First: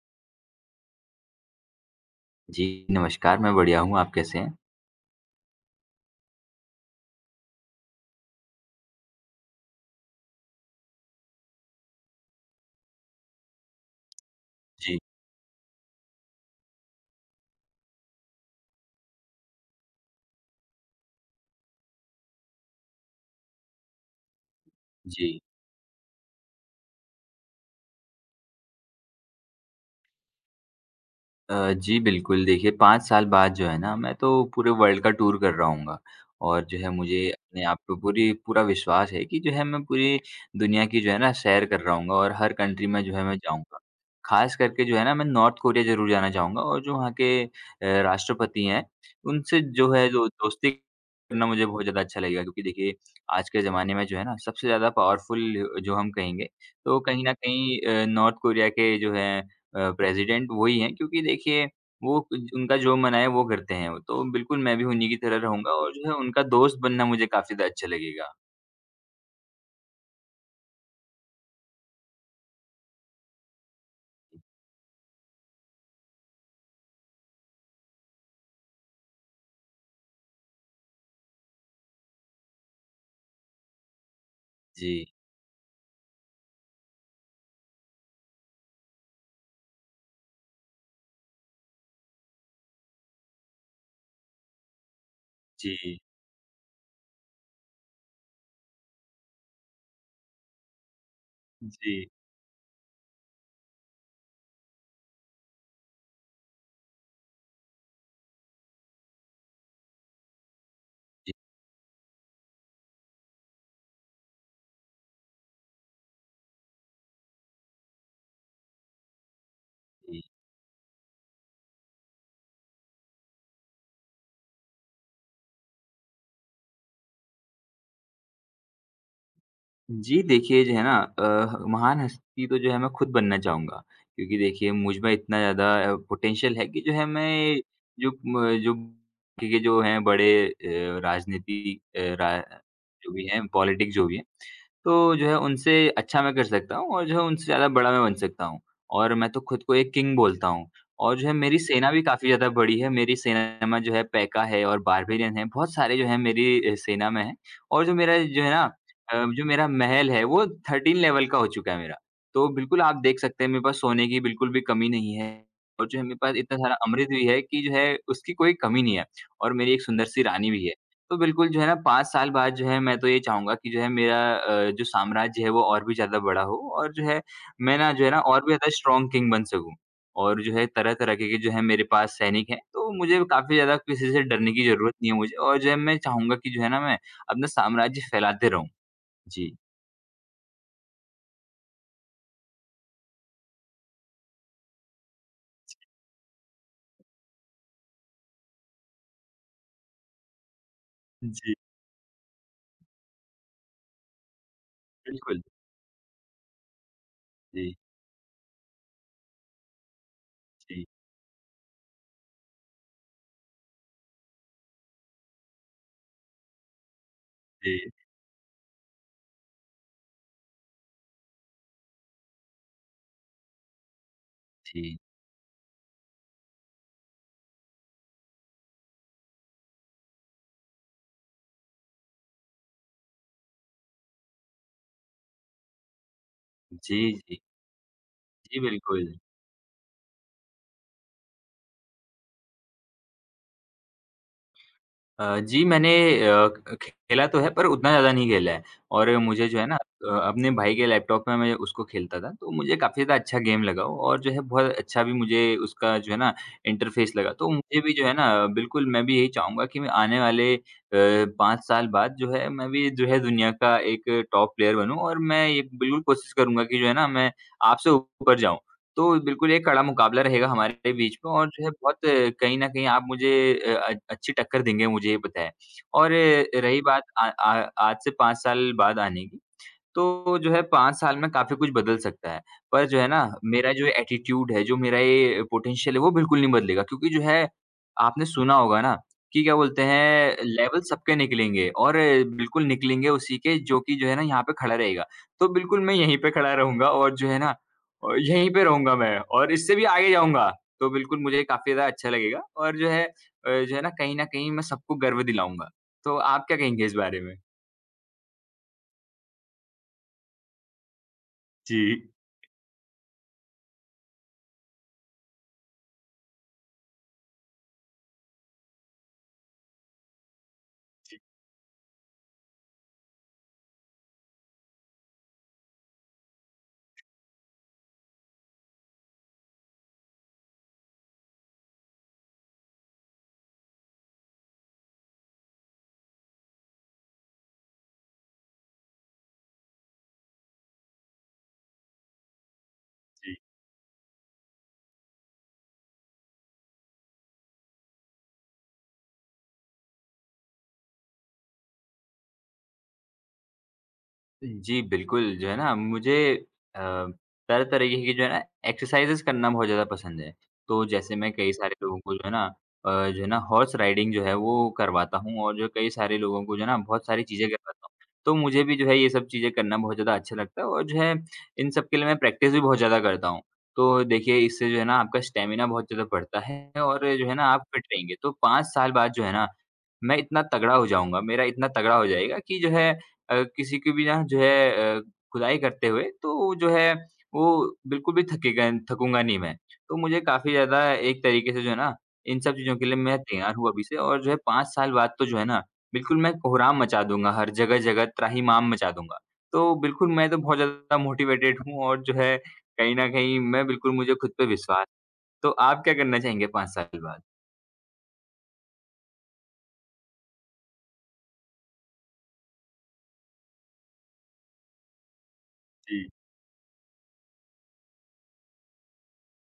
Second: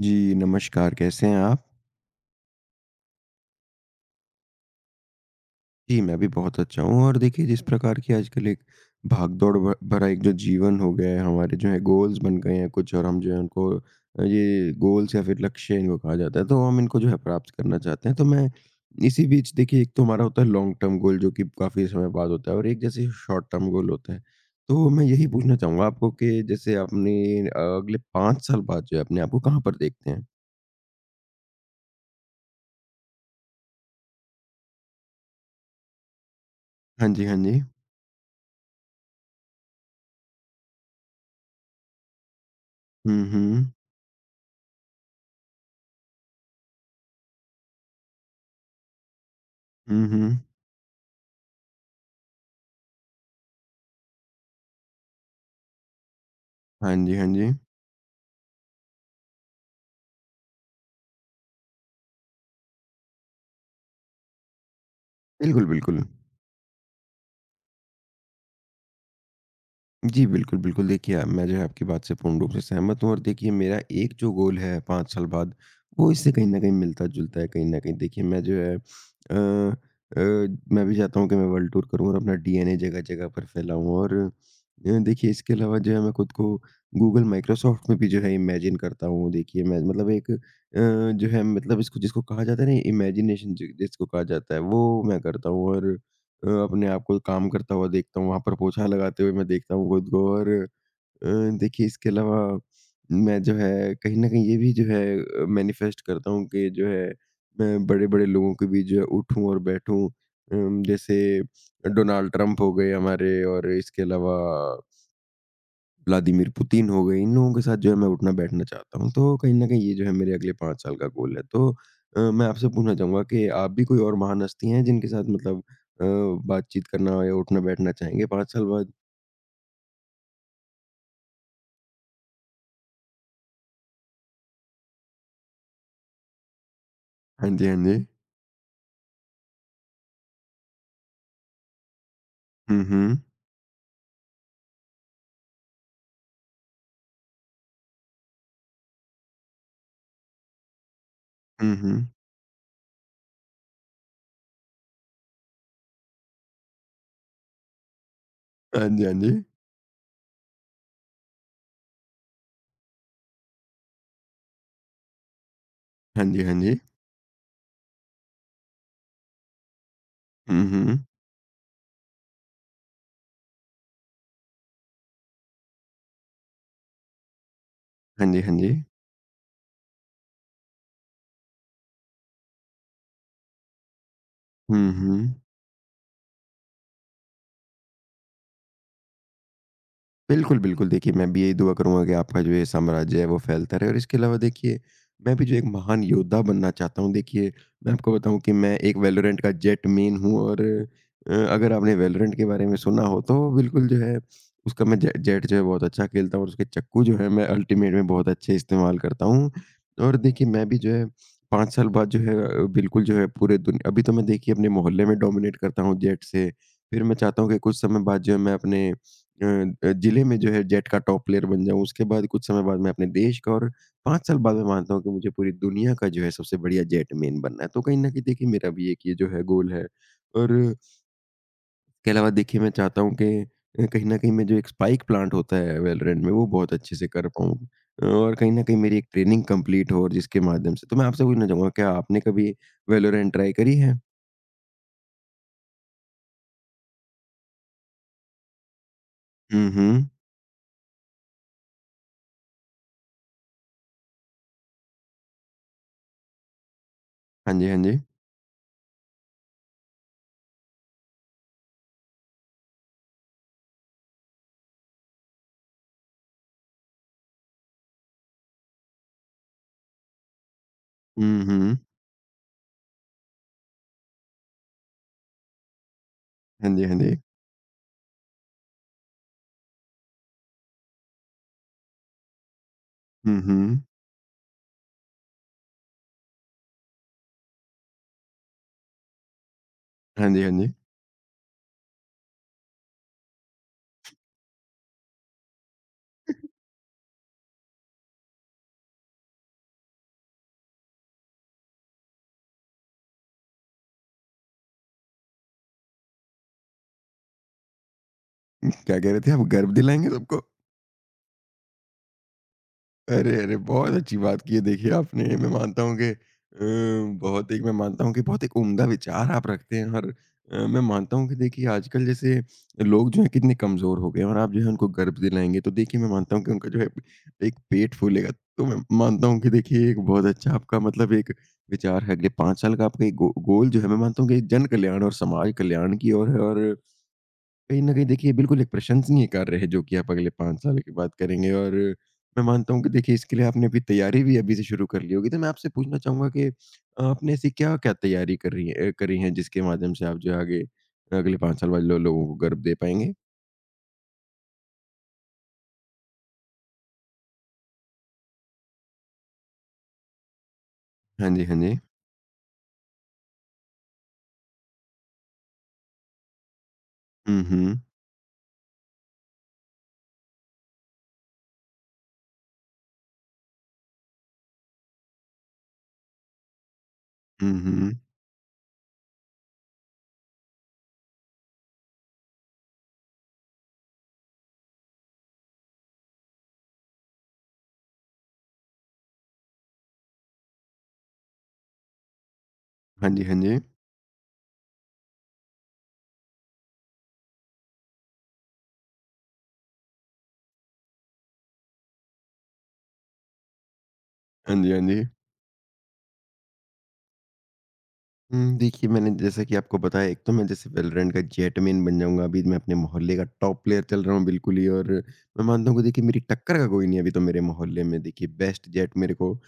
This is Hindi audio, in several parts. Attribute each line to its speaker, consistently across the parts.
Speaker 1: जी, नमस्कार, कैसे हैं आप?
Speaker 2: जी, नमस्कार, मैं बढ़िया हूँ, आप कैसे हैं?
Speaker 1: जी, मैं भी बहुत अच्छा हूँ और देखिए जिस प्रकार की आजकल एक भागदौड़ भ भरा एक जो जीवन हो गया है, हमारे जो है गोल्स बन गए हैं कुछ और हम जो है उनको ये
Speaker 2: जी,
Speaker 1: गोल्स या फिर लक्ष्य इनको कहा जाता है, तो हम इनको जो है प्राप्त करना चाहते हैं। तो मैं इसी बीच देखिए एक तो हमारा होता है लॉन्ग टर्म गोल जो कि काफ़ी समय बाद होता है और एक जैसे शॉर्ट टर्म गोल होता है। तो मैं यही
Speaker 2: जी।
Speaker 1: पूछना चाहूँगा आपको कि जैसे आपने अगले 5 साल बाद जो है अपने आप को कहाँ पर देखते हैं?
Speaker 2: जी, बिल्कुल। देखिए 5 साल बाद जो है ना, मैं तो पूरे वर्ल्ड का टूर कर रहा हूँगा और जो है
Speaker 1: हाँ
Speaker 2: मुझे
Speaker 1: जी, हाँ जी।
Speaker 2: अपने आप पे पूरी पूरा विश्वास है कि जो है मैं पूरी दुनिया की जो है ना सैर कर रहा हूँगा और हर कंट्री में जो
Speaker 1: हुँ,
Speaker 2: है मैं
Speaker 1: हुँ।
Speaker 2: जाऊँगा। ख़ास करके जो है ना मैं नॉर्थ कोरिया ज़रूर जाना चाहूँगा और जो वहाँ के राष्ट्रपति हैं, उनसे जो
Speaker 1: हुँ,
Speaker 2: है जो
Speaker 1: हुँ।
Speaker 2: दोस्ती करना मुझे बहुत ज़्यादा अच्छा लगेगा क्योंकि देखिए आज के ज़माने में जो है ना सबसे ज़्यादा पावरफुल जो हम कहेंगे,
Speaker 1: हाँ
Speaker 2: तो
Speaker 1: जी,
Speaker 2: कहीं
Speaker 1: हाँ
Speaker 2: न
Speaker 1: जी।
Speaker 2: कहीं नॉर्थ कोरिया के जो हैं प्रेज़िडेंट वही हैं क्योंकि देखिए वो कुज उनका जो मन आए वो करते हैं वो, तो बिल्कुल मैं भी उन्हीं की तरह
Speaker 1: बिल्कुल,
Speaker 2: रहूँगा और
Speaker 1: बिल्कुल।
Speaker 2: जो है उनका दोस्त बनना मुझे काफ़ी ज़्यादा अच्छा लगेगा।
Speaker 1: जी, बिल्कुल, बिल्कुल। देखिए, आप- मैं जो है आपकी बात से पूर्ण रूप से सहमत हूँ और देखिए मेरा एक जो गोल है 5 साल बाद, वो इससे कहीं न कहीं मिलता-जुलता है। कहीं न कहीं देखिए मैं जो है अ, मैं भी चाहता हूँ कि मैं वर्ल्ड टूर करूँ और अपना डीएनए जगह-जगह पर फैलाऊँ और
Speaker 2: जी,
Speaker 1: देखिए इसके अलावा जो है मैं खुद को गूगल, माइक्रोसॉफ्ट में भी जो है इमेजिन करता हूँ। देखिए मैं मतलब एक जो है मतलब इसको जिसको कहा जाता है ना इमेजिनेशन जि जिसको कहा जाता है, वो मैं करता हूँ और
Speaker 2: जी,
Speaker 1: अपने आप को काम करता हुआ देखता हूँ, वहाँ पर पोछा लगाते हुए मैं देखता हूँ खुद को और अ, देखिए इसके
Speaker 2: जी,
Speaker 1: अलावा मैं जो है कहीं न कहीं ये भी जो है मैनिफेस्ट करता हूँ कि जो है मैं बड़े-बड़े लोगों के बीच जो है उठूँ और बैठूँ। जैसे डोनाल्ड ट्रंप हो गए हमारे और इसके अलावा व्लादिमीर पुतिन हो गए, इन लोगों के साथ जो है मैं उठना बैठना चाहता हूँ। तो कहीं न कहीं ये जो है
Speaker 2: जी।
Speaker 1: मेरे अगले 5 साल का गोल है। तो मैं आपसे पूछना चाहूँगा कि आप भी कोई और महान हस्ती हैं जिनके साथ मतलब अ, बातचीत करना या उठना बैठना चाहेंगे 5 साल बाद?
Speaker 2: जी, देखिए जो है ना महान हस्ती तो जो है मैं खुद बनना चाहूँगा। क्योंकि देखिए मुझ में इतना ज़्यादा पोटेंशियल है कि जो है
Speaker 1: हाँ
Speaker 2: मैं
Speaker 1: जी, हाँ जी।
Speaker 2: जो म जो के जो हैं बड़े राजनीति अ, रा
Speaker 1: हुँ,
Speaker 2: जो
Speaker 1: हुँ।
Speaker 2: भी हैं पॉलिटिक्स जो भी हैं, तो जो है उनसे अच्छा मैं कर सकता हूँ और जो है उनसे ज़्यादा बड़ा मैं बन सकता हूँ। और मैं तो खुद को एक किंग बोलता हूँ और जो है मेरी
Speaker 1: हुँ,
Speaker 2: सेना
Speaker 1: हुँ।
Speaker 2: भी काफ़ी ज़्यादा बड़ी है। मेरी सेना में जो है पैका है और बारबेरियन है, बहुत सारे जो हैं मेरी सेना में हैं। और
Speaker 1: हाँ जी, हाँ जी।
Speaker 2: जो मेरा महल है वो 13 लेवल का हो चुका है मेरा। तो बिल्कुल आप देख सकते हैं मेरे पास सोने की बिल्कुल भी कमी नहीं है और जो है मेरे
Speaker 1: हाँ
Speaker 2: पास
Speaker 1: जी, हाँ
Speaker 2: इतना सारा
Speaker 1: जी।
Speaker 2: अमृत भी है कि जो है उसकी कोई कमी नहीं है और मेरी एक सुंदर सी रानी
Speaker 1: हुँ,
Speaker 2: भी है।
Speaker 1: हुँ।
Speaker 2: तो बिल्कुल जो है ना 5 साल बाद जो है मैं तो ये चाहूँगा कि जो है मेरा जो साम्राज्य है वो और भी ज़्यादा बड़ा हो और जो है मैं ना जो है ना
Speaker 1: हाँ जी,
Speaker 2: और भी
Speaker 1: हाँ
Speaker 2: ज़्यादा
Speaker 1: जी।
Speaker 2: स्ट्रॉन्ग किंग बन सकूँ। और जो है तरह-तरह के जो है मेरे पास सैनिक हैं तो मुझे काफ़ी ज़्यादा किसी से डरने की
Speaker 1: हुँ,
Speaker 2: ज़रूरत नहीं है
Speaker 1: हुँ।
Speaker 2: मुझे और जो है मैं चाहूँगा कि जो है ना मैं अपना साम्राज्य फैलाते रहूँ। जी,
Speaker 1: बिल्कुल, बिल्कुल। देखिए, मैं भी यही दुआ करूँगा कि आपका जो ये साम्राज्य है, वो फैलता रहे और इसके अलावा देखिए, मैं भी जो एक महान योद्धा बनना चाहता हूँ। देखिए, मैं आपको बताऊँ कि मैं एक वैलोरेंट का जेट मेन हूँ और
Speaker 2: जी,
Speaker 1: अगर आपने वैलोरेंट के बारे में सुना हो, तो बिल्कुल जो है, उसका मैं जे
Speaker 2: बिल्कुल।
Speaker 1: जेट जो है, बहुत अच्छा खेलता हूँ और उसके चक्कू जो है, मैं
Speaker 2: जी,
Speaker 1: अल्टीमेट में बहुत अच्छे इस्तेमाल करता हूँ। और देखिए, मैं भी
Speaker 2: जी,
Speaker 1: जो है, 5 साल बाद जो है बिल्कुल जो है, पूरे दुन अभी तो मैं देखिए, अपने मोहल्ले में डोमिनेट करता हूँ जेट से। फिर मैं चाहता हूँ कि कुछ
Speaker 2: जी,
Speaker 1: समय बाद जो है, मैं अपने अ जिले में जो है जेट का टॉप प्लेयर बन जाऊँ, उसके बाद कुछ समय बाद मैं अपने देश का और 5 साल बाद मैं मानता
Speaker 2: जी,
Speaker 1: हूँ कि मुझे पूरी दुनिया का जो है सबसे बढ़िया जेटमैन बनना है। तो कहीं न कहीं देखिए मेरा भी एक ये जो है गोल है और इसके अलावा देखिए मैं चाहता हूँ कि कहीं न कहीं मैं जो एक स्पाइक प्लांट होता है वैलोरेंट में वो बहुत अच्छे
Speaker 2: जी,
Speaker 1: से कर
Speaker 2: जी,
Speaker 1: पाऊँ और कहीं
Speaker 2: जी,
Speaker 1: न कहीं मेरी एक
Speaker 2: बिल्कुल।
Speaker 1: ट्रेनिंग कंप्लीट हो और जिसके माध्यम से तो मैं आपसे पूछना चाहूँगा क्या आपने कभी वैलोरेंट ट्राई करी है?
Speaker 2: जी, मैंने अ, ख खेला तो है पर उतना ज़्यादा नहीं खेला है और मुझे जो है
Speaker 1: हुँ,
Speaker 2: ना
Speaker 1: हुँ।
Speaker 2: अपने भाई के लैपटॉप में मैं उसको खेलता था, तो मुझे काफ़ी ज़्यादा अच्छा गेम लगा वो और जो है बहुत अच्छा भी मुझे उसका जो है ना इंटरफ़ेस लगा। तो
Speaker 1: हाँ जी, हाँ
Speaker 2: मुझे भी
Speaker 1: जी।
Speaker 2: जो है ना बिल्कुल मैं भी यही चाहूँगा कि मैं आने वाले 5 साल बाद जो है मैं भी जो है दुनिया का एक टॉप प्लेयर बनूँ और मैं ये बिल्कुल कोशिश करूँगा कि जो है ना मैं आपसे ऊपर जाऊँ। तो बिल्कुल एक कड़ा मुकाबला रहेगा हमारे बीच में
Speaker 1: हुँ,
Speaker 2: और जो है
Speaker 1: हुँ।
Speaker 2: बहुत कहीं न कहीं आप मुझे अच्छी टक्कर देंगे मुझे ये पता है। और
Speaker 1: हाँ
Speaker 2: रही
Speaker 1: जी, हाँ
Speaker 2: बात
Speaker 1: जी।
Speaker 2: आ आ आज से 5 साल बाद आने की, तो जो है 5 साल में काफ़ी कुछ बदल सकता है। पर जो है ना
Speaker 1: हुँ,
Speaker 2: मेरा
Speaker 1: हुँ।
Speaker 2: जो एटीट्यूड है, जो मेरा ये पोटेंशियल है वो बिल्कुल नहीं बदलेगा क्योंकि जो है आपने सुना होगा ना कि क्या बोलते
Speaker 1: हाँ
Speaker 2: हैं
Speaker 1: जी, हाँ जी।
Speaker 2: लेवल सबके निकलेंगे और बिल्कुल निकलेंगे उसी के जो कि जो है ना यहाँ पे खड़ा रहेगा। तो बिल्कुल मैं यहीं पे खड़ा रहूँगा और जो है ना यहीं पे रहूँगा मैं और इससे भी आगे जाऊँगा। तो बिल्कुल मुझे काफ़ी ज़्यादा अच्छा लगेगा और जो है ना कहीं न कहीं मैं सबको गर्व दिलाऊँगा। तो आप क्या कहेंगे इस बारे में?
Speaker 1: क्या कह रहे थे आप गर्व दिलाएँगे सबको?
Speaker 2: जी।
Speaker 1: अरे, अरे! बहुत अच्छी बात की है देखिए आपने। मैं मानता हूँ कि बहुत एक मैं मानता हूँ कि बहुत एक उम्दा विचार आप रखते हैं और मैं मानता
Speaker 2: जी,
Speaker 1: हूँ कि देखिए आजकल जैसे लोग जो हैं कितने कमज़ोर हो गए हैं और आप जो है उनको गर्व दिलाएँगे तो देखिए मैं मानता हूँ कि उनका जो है एक पेट फूलेगा। तो मैं मानता हूँ कि देखिए एक बहुत अच्छा आपका मतलब एक विचार है। अगले 5 साल का आपका एक गो गोल जो है मैं मानता हूँ कि जन कल्याण और समाज कल्याण की ओर है और कहीं न कहीं देखिए बिल्कुल एक प्रशंसनीय कार्य है जो कि आप अगले 5 साल के बाद करेंगे और मैं मानता हूँ कि देखिए इसके
Speaker 2: जी।
Speaker 1: लिए आपने अभी तैयारी भी अभी से शुरू कर ली होगी। तो मैं आपसे पूछना चाहूँगा कि आपने ऐसी क्या-क्या तैयारी कर रही हैं करी हैं जिसके माध्यम से आप जो है आगे अगले 5 साल बाद लो लोगों को गर्व दे पाएँगे?
Speaker 2: जी, बिल्कुल, जो है ना मुझे अ, तरह तरीके की जो है ना एक्सरसाइज़ेज़ करना बहुत ज़्यादा पसंद है। तो जैसे
Speaker 1: हाँ
Speaker 2: मैं
Speaker 1: जी,
Speaker 2: कई
Speaker 1: हाँ
Speaker 2: सारे
Speaker 1: जी।
Speaker 2: लोगों को जो है ना जो है ना हॉर्स राइडिंग जो है वो करवाता हूँ और जो कई सारे लोगों को जो है ना बहुत सारी
Speaker 1: हुँ,
Speaker 2: चीज़ें
Speaker 1: हुँ।
Speaker 2: करवाता हूँ। तो मुझे भी जो है ये सब चीज़ें करना बहुत ज़्यादा अच्छा लगता है और जो है इन सब के लिए मैं प्रैक्टिस भी बहुत ज़्यादा करता हूँ। तो देखिए इससे जो है ना आपका स्टैमिना बहुत ज़्यादा बढ़ता है और जो है ना
Speaker 1: हुँ,
Speaker 2: आप फिट
Speaker 1: हुँ।
Speaker 2: रहेंगे। तो 5 साल बाद जो है ना मैं इतना तगड़ा हो जाऊँगा, मेरा इतना तगड़ा हो जाएगा कि जो है किसी की भी ना खुदाई करते हुए तो जो है वो बिल्कुल भी थकेगा थकूँगा नहीं मैं। तो मुझे काफ़ी ज़्यादा एक तरीके से जो है ना इन सब चीज़ों के लिए
Speaker 1: हाँ
Speaker 2: मैं
Speaker 1: जी, हाँ जी।
Speaker 2: तैयार हूँ अभी से और जो है 5 साल बाद तो जो है ना बिल्कुल मैं कोहराम मचा दूँगा हर जगह-जगह त्राहिमाम मचा दूँगा। तो बिल्कुल मैं तो बहुत ज़्यादा मोटिवेटेड हूँ और जो है कहीं न कहीं मैं बिल्कुल मुझे खुद पे
Speaker 1: हाँ जी, हाँ
Speaker 2: विश्वास।
Speaker 1: जी।
Speaker 2: तो आप क्या करना चाहेंगे 5 साल बाद?
Speaker 1: हुँ, देखिए मैंने जैसा कि आपको बताया एक तो मैं जैसे वेलोरेंट का जेट मेन बन जाऊँगा, अभी मैं अपने मोहल्ले का टॉप प्लेयर चल रहा हूँ बिल्कुल ही और मैं मानता हूँ कि देखिए
Speaker 2: जी।
Speaker 1: मेरी टक्कर का कोई नहीं है अभी तो मेरे मोहल्ले में देखिए बेस्ट जेट मेरे को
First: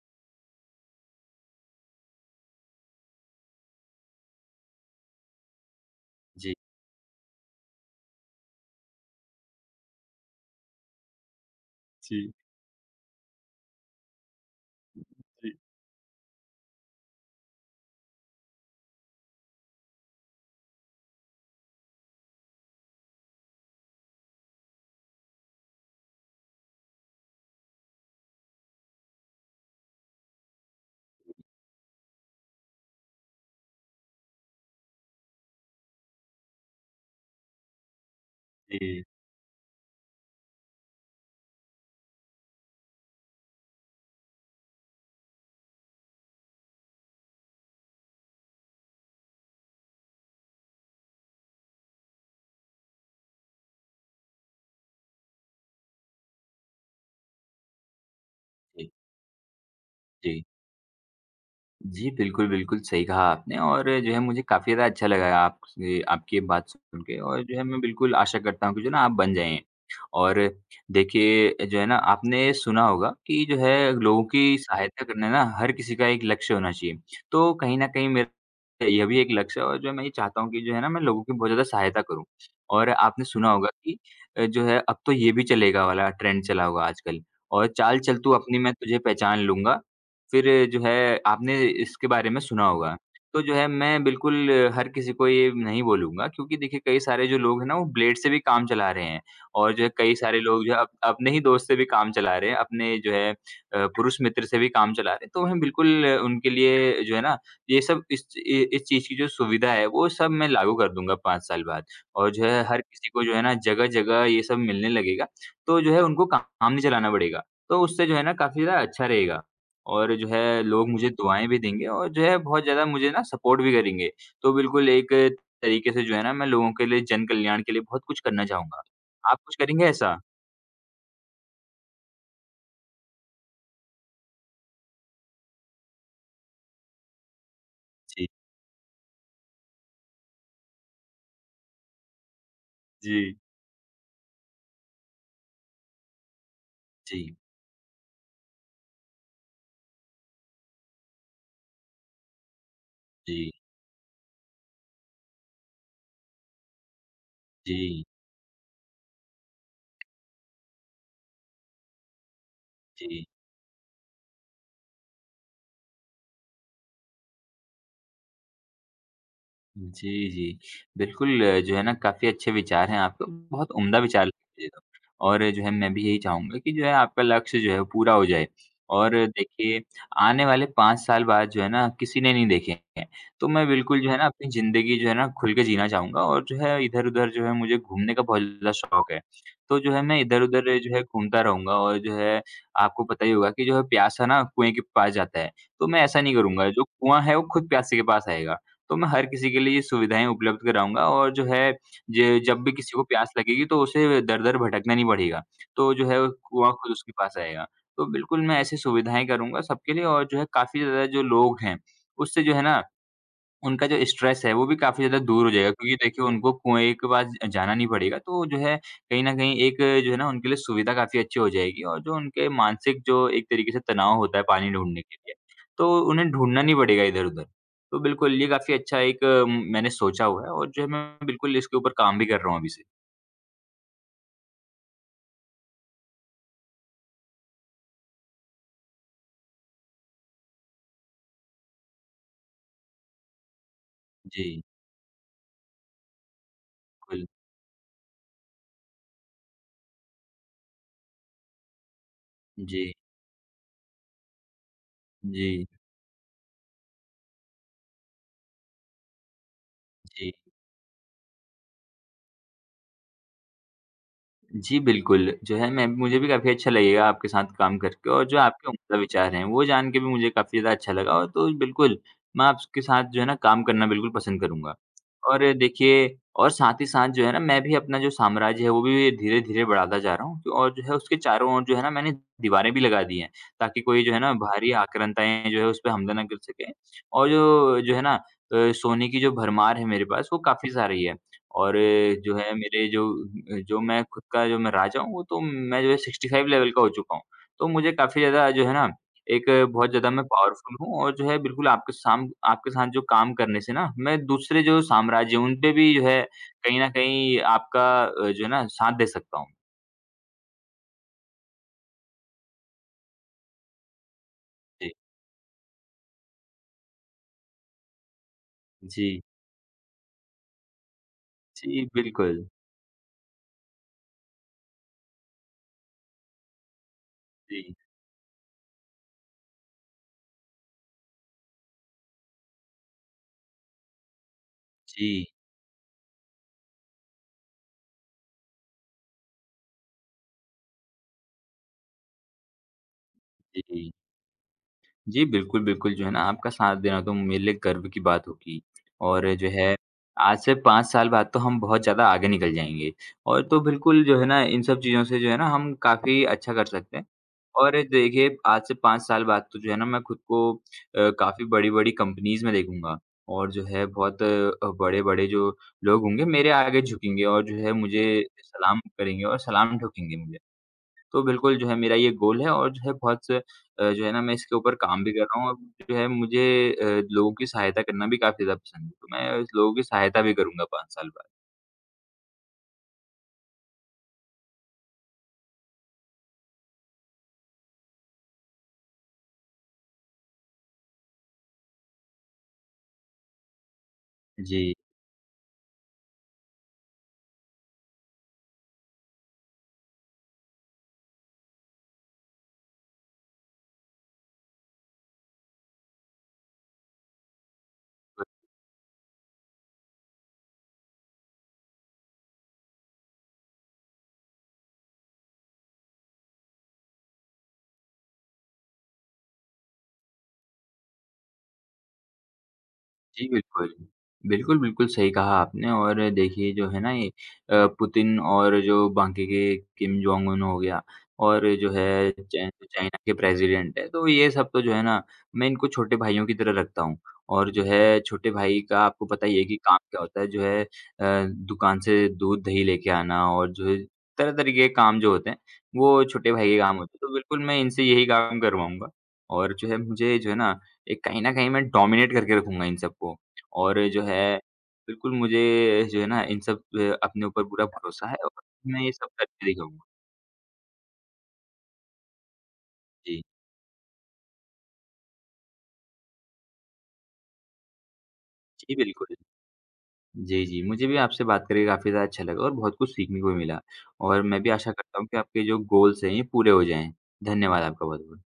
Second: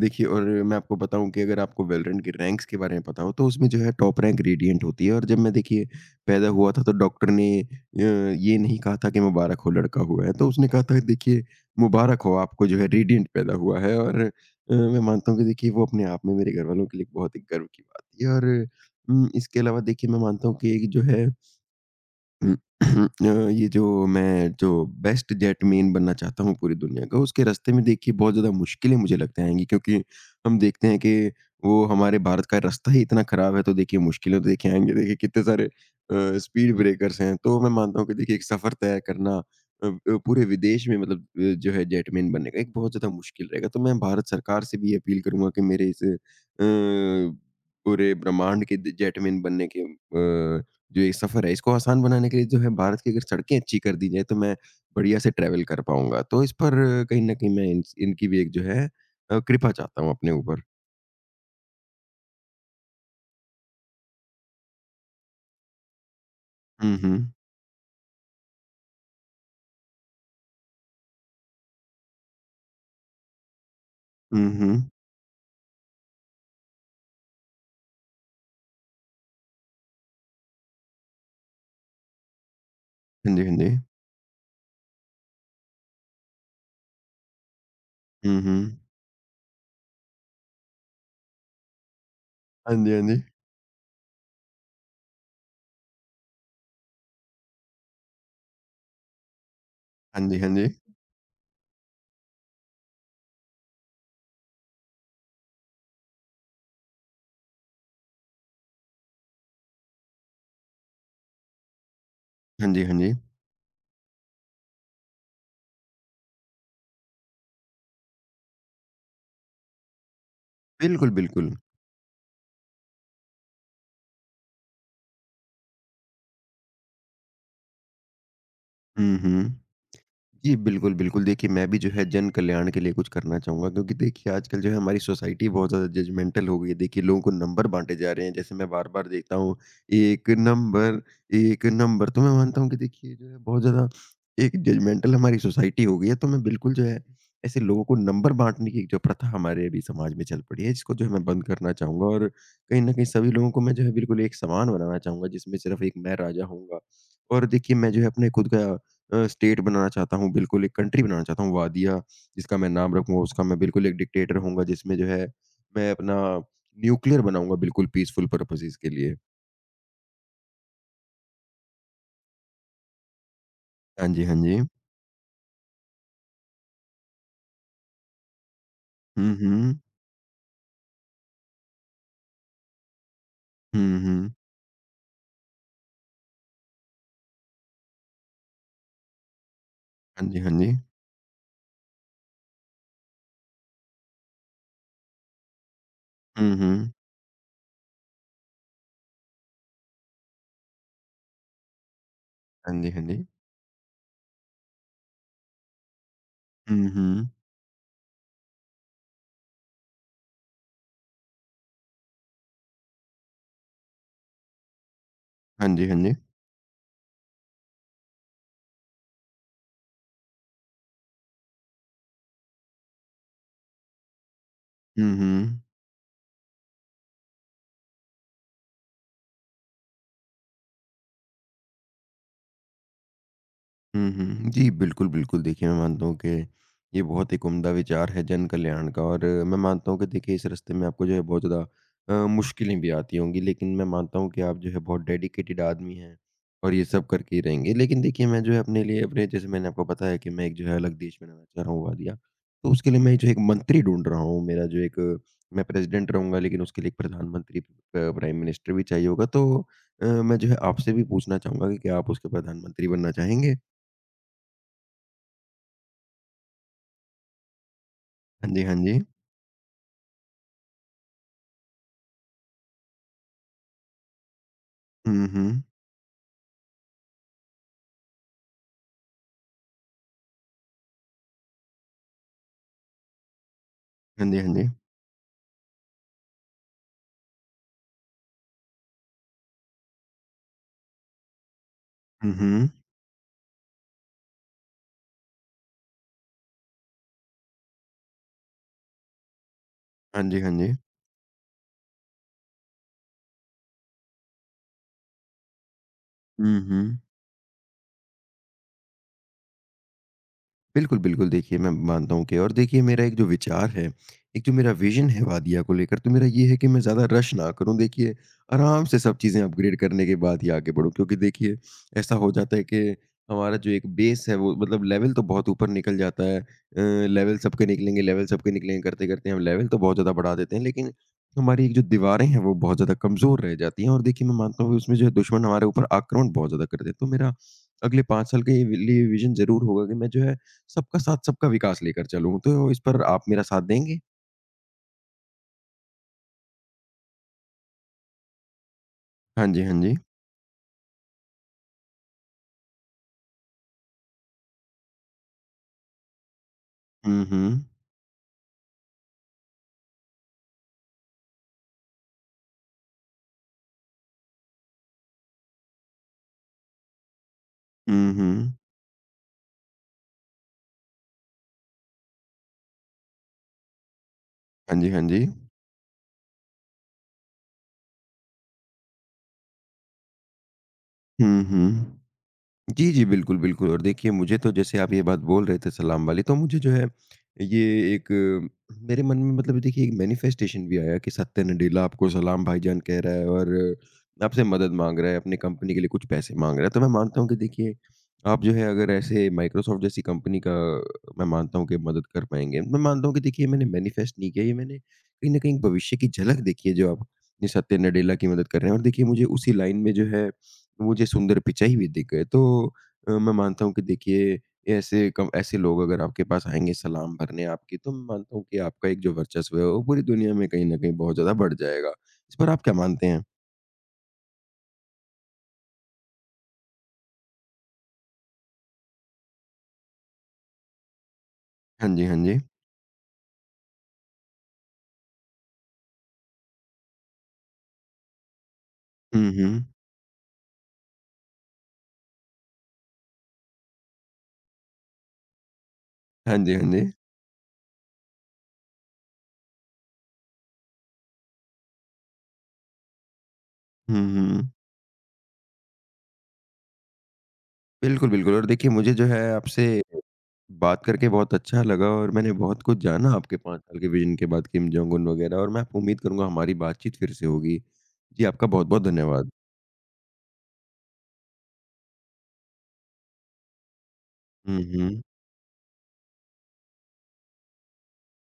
Speaker 1: देखिए और मैं आपको बताऊँ कि अगर आपको वेलोरेंट के रैंक्स के बारे में पता हो तो उसमें जो है टॉप रैंक रेडिएंट होती है और जब मैं देखिए पैदा
Speaker 2: जी।
Speaker 1: हुआ था तो डॉक्टर ने ये नहीं कहा था कि मुबारक हो लड़का हुआ है, तो उसने कहा था देखिए मुबारक
Speaker 2: जी,
Speaker 1: हो आपको जो है रेडिएंट पैदा हुआ है और मैं मानता हूँ कि
Speaker 2: जी।
Speaker 1: देखिए वो अपने आप में मेरे घर वालों के लिए बहुत एक गर्व की बात थी और इसके अलावा देखिए मैं मानता हूँ कि एक जो है हुँ, ये जो मैं जो बेस्ट जेटमैन बनना चाहता हूँ पूरी दुनिया का, उसके रास्ते में देखिए बहुत ज़्यादा मुश्किलें मुझे लगता आएँगी क्योंकि हम देखते हैं कि वो हमारे भारत का रास्ता ही इतना ख़राब है, तो देखिए मुश्किलें तो देखिए आएँगी। देखिए कितने सारे स्पीड ब्रेकर्स हैं, तो मैं मानता हूँ कि देखिए एक सफ़र तय
Speaker 2: जी,
Speaker 1: करना अ अ, पूरे विदेश में मतलब जो है जेटमैन बनने का एक बहुत ज़्यादा मुश्किल रहेगा। तो मैं भारत सरकार से भी अपील करूँगा कि मेरे इस पूरे ब्रह्मांड के द जेटमैन बनने के अ जो ये सफ़र है, इसको आसान बनाने के लिए जो है भारत की अगर सड़कें अच्छी कर दी जाएँ, तो मैं बढ़िया से ट्रैवल कर पाऊँगा। तो इस पर कहीं न कहीं मैं इन इनकी भी एक जो है
Speaker 2: जी,
Speaker 1: कृपा चाहता हूँ अपने
Speaker 2: जी।
Speaker 1: ऊपर।
Speaker 2: जी, बिल्कुल, बिल्कुल सही कहा आपने और जो है मुझे काफ़ी ज़्यादा अच्छा लगा आपसे आपकी ये बात
Speaker 1: हुँ,
Speaker 2: सुन के
Speaker 1: हुँ।
Speaker 2: और जो है मैं बिल्कुल आशा करता हूँ कि जो है ना आप बन जाएँ। और देखिए जो है ना आपने सुना होगा कि जो है लोगों
Speaker 1: हुँ,
Speaker 2: की
Speaker 1: हुँ।
Speaker 2: सहायता करना ना हर किसी का एक लक्ष्य होना चाहिए। तो कहीं न कहीं मेरा यह भी एक लक्ष्य है और जो मैं ये चाहता हूँ कि जो है ना मैं लोगों की बहुत ज़्यादा सहायता करूँ। और आपने
Speaker 1: हाँ जी,
Speaker 2: सुना
Speaker 1: हाँ
Speaker 2: होगा
Speaker 1: जी।
Speaker 2: कि जो है अब तो ये भी चलेगा वाला ट्रेंड चला होगा आजकल और चाल चल तू
Speaker 1: हुँ, हुँ।
Speaker 2: अपनी मैं तुझे पहचान लूँगा फिर जो है आपने इसके बारे में सुना
Speaker 1: हाँ जी,
Speaker 2: होगा।
Speaker 1: हाँ जी।
Speaker 2: तो जो है मैं बिल्कुल हर किसी को ये नहीं बोलूँगा क्योंकि देखिए कई सारे जो लोग हैं ना वो ब्लेड से भी काम चला रहे हैं और जो है कई
Speaker 1: हाँ जी,
Speaker 2: सारे
Speaker 1: हाँ
Speaker 2: लोग
Speaker 1: जी।
Speaker 2: जो है अप अपने ही दोस्त से भी काम चला रहे हैं, अपने पुरुष मित्र से भी काम चला रहे हैं। तो मैं बिल्कुल उनके लिए जो है ना ये सब इस चीज़ की जो सुविधा है वो सब मैं लागू कर दूँगा 5 साल बाद और जो है
Speaker 1: हाँ
Speaker 2: हर
Speaker 1: जी, हाँ
Speaker 2: किसी
Speaker 1: जी।
Speaker 2: को जो है ना जगह-जगह ये सब मिलने लगेगा, तो जो है उनको काम नहीं चलाना पड़ेगा। तो उससे जो है ना काफ़ी ज़्यादा अच्छा रहेगा। और जो है लोग मुझे
Speaker 1: बिल्कुल,
Speaker 2: दुआएँ
Speaker 1: बिल्कुल।
Speaker 2: भी देंगे और जो है बहुत ज़्यादा मुझे ना सपोर्ट भी करेंगे। तो बिल्कुल एक तरीके से जो है ना मैं लोगों के लिए जन कल्याण के लिए बहुत कुछ करना चाहूँगा।
Speaker 1: हुँ,
Speaker 2: आप कुछ
Speaker 1: हुँ।
Speaker 2: करेंगे ऐसा?
Speaker 1: जी, बिल्कुल, बिल्कुल। देखिए, मैं भी जो है जन कल्याण के लिए कुछ करना चाहूँगा क्योंकि देखिए आजकल जो है हमारी सोसाइटी बहुत ज़्यादा जजमेंटल हो गई है। देखिए, लोगों को नंबर बाँटे जा रहे
Speaker 2: जी।
Speaker 1: हैं, जैसे मैं बार-बार देखता हूँ, 1 नंबर, 1 नंबर। तो मैं मानता हूँ कि देखिए जो है
Speaker 2: जी।
Speaker 1: बहुत ज़्यादा एक जजमेंटल हमारी सोसाइटी हो गई है, तो मैं बिल्कुल जो है
Speaker 2: जी।
Speaker 1: ऐसे लोगों को नंबर बाँटने की एक जो प्रथा हमारे अभी समाज में चल पड़ी है, इसको जो है मैं बंद करना चाहूँगा और कहीं न कहीं सभी लोगों
Speaker 2: जी।
Speaker 1: को मैं जो है बिल्कुल एक समान बनाना चाहूँगा, जिसमें सिर्फ़ एक मैं राजा होऊँगा। और देखिए, मैं जो
Speaker 2: जी।
Speaker 1: है अपने खुद का स्टेट बनाना चाहता हूँ, बिल्कुल एक कंट्री बनाना चाहता हूँ, वादिया जिसका मैं नाम रखूँगा,
Speaker 2: जी।
Speaker 1: उसका मैं बिल्कुल एक डिक्टेटर होऊँगा जिसमें जो है मैं अपना न्यूक्लियर बनाऊँगा बिल्कुल पीसफुल पर्पसेज़ के लिए।
Speaker 2: जी, जी। बिल्कुल जो है ना काफ़ी अच्छे विचार हैं आपके, बहुत उम्दा
Speaker 1: हाँ जी,
Speaker 2: विचार
Speaker 1: हाँ जी।
Speaker 2: ये तो। और जो है मैं भी यही चाहूँगा कि जो है आपका लक्ष्य जो है वो पूरा हो जाए। और
Speaker 1: हुँ, हुँ।
Speaker 2: देखिए आने वाले 5 साल बाद जो है ना किसी ने नहीं देखे हैं, तो मैं
Speaker 1: हुँ,
Speaker 2: बिल्कुल जो है ना
Speaker 1: हुँ।
Speaker 2: अपनी ज़िंदगी जो है ना खुल के जीना चाहूँगा और जो है इधर-उधर जो है मुझे घूमने का बहुत ज़्यादा शौक है। तो जो है मैं
Speaker 1: हाँ जी, हाँ जी।
Speaker 2: इधर-उधर जो है घूमता रहूँगा और जो है आपको पता ही होगा कि जो है प्यासा ना कुएँ के पास जाता है, तो मैं ऐसा नहीं
Speaker 1: हुँ,
Speaker 2: करूँगा, जो
Speaker 1: हुँ।
Speaker 2: कुआँ है वो खुद प्यासे के पास आएगा। तो मैं हर किसी के लिए ये सुविधाएँ उपलब्ध कराऊँगा और जो है, ज जब भी
Speaker 1: हाँ जी,
Speaker 2: किसी
Speaker 1: हाँ
Speaker 2: को
Speaker 1: जी।
Speaker 2: प्यास लगेगी तो उसे दर-दर भटकना नहीं पड़ेगा। तो जो है कुआँ
Speaker 1: हुँ,
Speaker 2: खुद उसके
Speaker 1: हुँ।
Speaker 2: पास आएगा। तो बिल्कुल मैं ऐसी सुविधाएँ करूँगा सबके लिए और जो है काफ़ी ज़्यादा जो लोग हैं, उससे जो है ना उनका जो स्ट्रेस है वो भी काफ़ी ज़्यादा दूर हो
Speaker 1: हाँ
Speaker 2: जाएगा
Speaker 1: जी,
Speaker 2: क्योंकि
Speaker 1: हाँ जी।
Speaker 2: देखिए उनको कुएँ के पास जाना नहीं पड़ेगा तो जो है कहीं न कहीं एक जो है ना उनके लिए सुविधा काफ़ी अच्छी हो जाएगी और जो उनके मानसिक जो एक तरीके से तनाव होता है पानी ढूँढने
Speaker 1: हुँ,
Speaker 2: के लिए,
Speaker 1: हुँ।
Speaker 2: तो उन्हें ढूँढना नहीं पड़ेगा इधर-उधर। तो बिल्कुल ये काफ़ी अच्छा एक, मैंने सोचा हुआ है और जो है मैं बिल्कुल इसके ऊपर काम भी कर रहा हूँ अभी से।
Speaker 1: हुँ, हुँ। जी, बिल्कुल, बिल्कुल। देखिए, मैं मानता हूँ कि ये बहुत एक उम्दा विचार है जन कल्याण का और मैं मानता हूँ कि देखिए इस रास्ते में आपको जो है बहुत ज़्यादा मुश्किलें भी आती होंगी, लेकिन मैं मानता हूँ कि आप
Speaker 2: जी,
Speaker 1: जो है बहुत डेडिकेटेड आदमी हैं और ये सब
Speaker 2: बिल्कुल।
Speaker 1: करके ही रहेंगे। लेकिन देखिए मैं जो है अपने लिए अपने जैसे मैंने आपको बताया कि मैं एक जो है अलग देश में रहना चाह रहा हूँ वादियाँ, तो उसके
Speaker 2: जी,
Speaker 1: लिए मैं जो एक मंत्री ढूँढ रहा हूँ। मेरा जो एक मैं
Speaker 2: जी,
Speaker 1: प्रेज़िडेंट रहूँगा लेकिन उसके लिए एक प्रधानमंत्री प्राइम मिनिस्टर भी चाहिए होगा। तो
Speaker 2: जी।
Speaker 1: मैं जो है आपसे भी पूछना चाहूँगा कि क्या आप उसके प्रधानमंत्री बनना चाहेंगे?
Speaker 2: जी, बिल्कुल, जो है मैं मुझे भी काफ़ी अच्छा लगेगा आपके साथ काम करके और जो
Speaker 1: हाँ जी,
Speaker 2: आपके
Speaker 1: हाँ
Speaker 2: उम्दा
Speaker 1: जी।
Speaker 2: विचार हैं, वो जान के भी मुझे काफ़ी ज़्यादा अच्छा लगा और तो बिल्कुल, मैं आपके साथ जो है ना काम करना बिल्कुल पसंद करूँगा।
Speaker 1: हुँ,
Speaker 2: और
Speaker 1: हुँ।
Speaker 2: देखिए और साथ ही साथ जो है ना मैं भी अपना जो साम्राज्य है, वो भी धीरे-धीरे बढ़ाता जा रहा हूँ तो और जो है उसके चारों ओर जो है ना मैंने दीवारें भी लगा दी हैं, ताकि कोई जो है
Speaker 1: हाँ
Speaker 2: ना
Speaker 1: जी, हाँ जी।
Speaker 2: बाहरी आक्रांताएँ जो है उस पे हमला ना कर सके और जो है ना सोने की जो भरमार है मेरे पास, वो काफ़ी सारी है। और
Speaker 1: हुँ,
Speaker 2: जो है
Speaker 1: हुँ।
Speaker 2: मेरे जो जो मैं खुद का जो मैं राजा हूँ, वो तो मैं जो है 65 लेवल का हो चुका हूँ। तो मुझे काफ़ी ज़्यादा जो है ना, एक बहुत ज़्यादा
Speaker 1: हाँ
Speaker 2: मैं
Speaker 1: जी, हाँ जी।
Speaker 2: पावरफुल हूँ और जो है बिल्कुल आपके साथ जो काम करने से ना, मैं दूसरे जो साम्राज्य हैं, उनपे भी जो है
Speaker 1: हुँ,
Speaker 2: कहीं न
Speaker 1: हुँ।
Speaker 2: कहीं आपका जो है ना साथ दे सकता हूँ।
Speaker 1: बिल्कुल, बिल्कुल। देखिए, मैं मानता हूँ कि और देखिए मेरा एक जो विचार है, एक जो मेरा
Speaker 2: जी।
Speaker 1: विज़न है वादिया को लेकर, तो मेरा ये है कि मैं ज़्यादा रश ना करूँ। देखिए, आराम से सब
Speaker 2: जी।
Speaker 1: चीज़ें अपग्रेड करने के बाद ही आगे बढ़ूँ क्योंकि देखिए
Speaker 2: जी,
Speaker 1: ऐसा हो
Speaker 2: बिल्कुल।
Speaker 1: जाता है कि हमारा जो एक बेस है वो मतलब लेवल तो बहुत ऊपर निकल जाता है।
Speaker 2: जी।
Speaker 1: लेवल सबके निकलेंगे करते-करते हम लेवल तो बहुत ज़्यादा बढ़ा देते हैं लेकिन हमारी एक जो दीवारें हैं वो बहुत ज़्यादा कमज़ोर रह जाती हैं और देखिए मैं मानता हूँ कि उसमें जो
Speaker 2: जी,
Speaker 1: है दुश्मन हमारे ऊपर आक्रमण बहुत ज़्यादा करते हैं। तो मेरा अगले 5 साल के लिए विज़न ज़रूर होगा कि मैं जो है सबका साथ, सबका विकास लेकर चलूँ, तो इस पर आप मेरा साथ
Speaker 2: जी।
Speaker 1: देंगे?
Speaker 2: जी, बिल्कुल, बिल्कुल, जो है ना आपका साथ देना तो मेरे लिए गर्व की बात होगी और
Speaker 1: हाँ
Speaker 2: जो
Speaker 1: जी,
Speaker 2: है
Speaker 1: हाँ जी।
Speaker 2: आज से 5 साल बाद तो हम बहुत ज़्यादा आगे निकल जाएँगे और तो बिल्कुल जो है ना इन सब चीज़ों से जो है ना हम काफ़ी अच्छा कर सकते हैं।
Speaker 1: हुँ, हुँ।
Speaker 2: और देखिए आज से 5 साल बाद तो जो है ना मैं खुद को काफ़ी बड़ी-बड़ी कंपनीज़ में देखूँगा और जो है बहुत बड़े-बड़े जो लोग होंगे मेरे आगे झुकेंगे और जो है
Speaker 1: हुँ,
Speaker 2: मुझे
Speaker 1: हुँ।
Speaker 2: सलाम करेंगे और सलाम ठोकेंगे मुझे। तो बिल्कुल जो है मेरा ये गोल है और जो है बहुत से जो है ना मैं इसके ऊपर
Speaker 1: हाँ जी, हाँ
Speaker 2: काम भी कर
Speaker 1: जी।
Speaker 2: रहा हूँ और जो है मुझे अ, लोगों की सहायता करना भी काफ़ी ज़्यादा पसंद है। तो मैं लोगों की सहायता भी करूँगा 5 साल बाद।
Speaker 1: हुँ, हुँ। जी, जी। बिल्कुल, बिल्कुल और देखिए मुझे तो जैसे आप ये बात बोल रहे थे सलाम वाली तो मुझे जो है ये एक मेरे मन में मतलब देखिए एक मैनिफेस्टेशन भी आया कि सत्या नडेला आपको सलाम भाईजान कह रहा है और आपसे मदद
Speaker 2: जी।
Speaker 1: माँग रहा है, अपनी कंपनी के लिए कुछ पैसे माँग रहा है। तो मैं मानता हूँ कि देखिए आप जो है अगर ऐसे माइक्रोसॉफ्ट जैसी कंपनी का अ, मैं मानता हूँ कि मदद कर पाएँगे। मैं मानता हूँ कि देखिए मैंने मैनिफेस्ट नहीं किया, ये मैंने कहीं न कहीं भविष्य की झलक देखी है जो आप ये सत्या नडेला की मदद कर रहे हैं और देखिए मुझे उसी लाइन में जो है मुझे सुंदर पिचाई भी दिख गए। तो मैं मानता हूँ कि देखिए ऐसे कम ऐसे लोग अगर आपके पास आएँगे सलाम भरने आपकी तो मैं मानता हूँ कि आपका एक जो वर्चस्व है वो पूरी दुनिया में कहीं न कहीं बहुत ज़्यादा बढ़ जाएगा। इस पर आप क्या मानते हैं?
Speaker 2: जी, बिल्कुल। बिल्कुल, बिल्कुल सही कहा आपने और देखिए जो है ना ये पुतिन और जो बाकी के किम जोंग उन हो गया और जो है
Speaker 1: हाँ जी, हाँ जी।
Speaker 2: चाइना के प्रेज़िडेंट हैं, तो ये सब तो जो है ना मैं इनको छोटे भाइयों की तरह रखता हूँ और जो है छोटे भाई का आपको पता
Speaker 1: हुँ,
Speaker 2: ही है कि
Speaker 1: हुँ।
Speaker 2: काम क्या होता है जो है दुकान से दूध, दही लेके आना और जो है तरह-तरह के काम जो होते हैं, वो छोटे
Speaker 1: हाँ
Speaker 2: भाई
Speaker 1: जी,
Speaker 2: के
Speaker 1: हाँ
Speaker 2: काम होते
Speaker 1: जी।
Speaker 2: हैं। तो बिल्कुल मैं इनसे यही काम करवाऊँगा और जो है मुझे जो है ना एक कहीं न कहीं मैं डोमिनेट करके रखूँगा इन सबको और
Speaker 1: हुँ,
Speaker 2: जो है
Speaker 1: हुँ।
Speaker 2: बिल्कुल मुझे जो है ना इन सब अपने ऊपर पूरा भरोसा
Speaker 1: बिल्कुल,
Speaker 2: है
Speaker 1: बिल्कुल
Speaker 2: और
Speaker 1: और देखिए
Speaker 2: मैं
Speaker 1: मुझे
Speaker 2: ये
Speaker 1: जो
Speaker 2: सब
Speaker 1: है
Speaker 2: करके
Speaker 1: आपसे
Speaker 2: दिखाऊँगा।
Speaker 1: बात करके बहुत अच्छा लगा और मैंने बहुत कुछ जाना
Speaker 2: जी।
Speaker 1: आपके 5 साल के विज़न के बाद किम जोंग उन वगैरह और मैं उम्मीद करूँगा हमारी बातचीत फिर से होगी। जी, आपका
Speaker 2: जी,
Speaker 1: बहुत-बहुत
Speaker 2: बिल्कुल।
Speaker 1: धन्यवाद।
Speaker 2: जी, जी। मुझे भी आपसे बात करके काफ़ी ज़्यादा अच्छा लगा और बहुत कुछ सीखने को भी मिला और मैं भी
Speaker 1: हुँ,
Speaker 2: आशा करता
Speaker 1: हुँ।
Speaker 2: हूँ कि आपके जो गोल्स हैं ये पूरे हो जाएँ। धन्यवाद आपका बहुत-बहुत।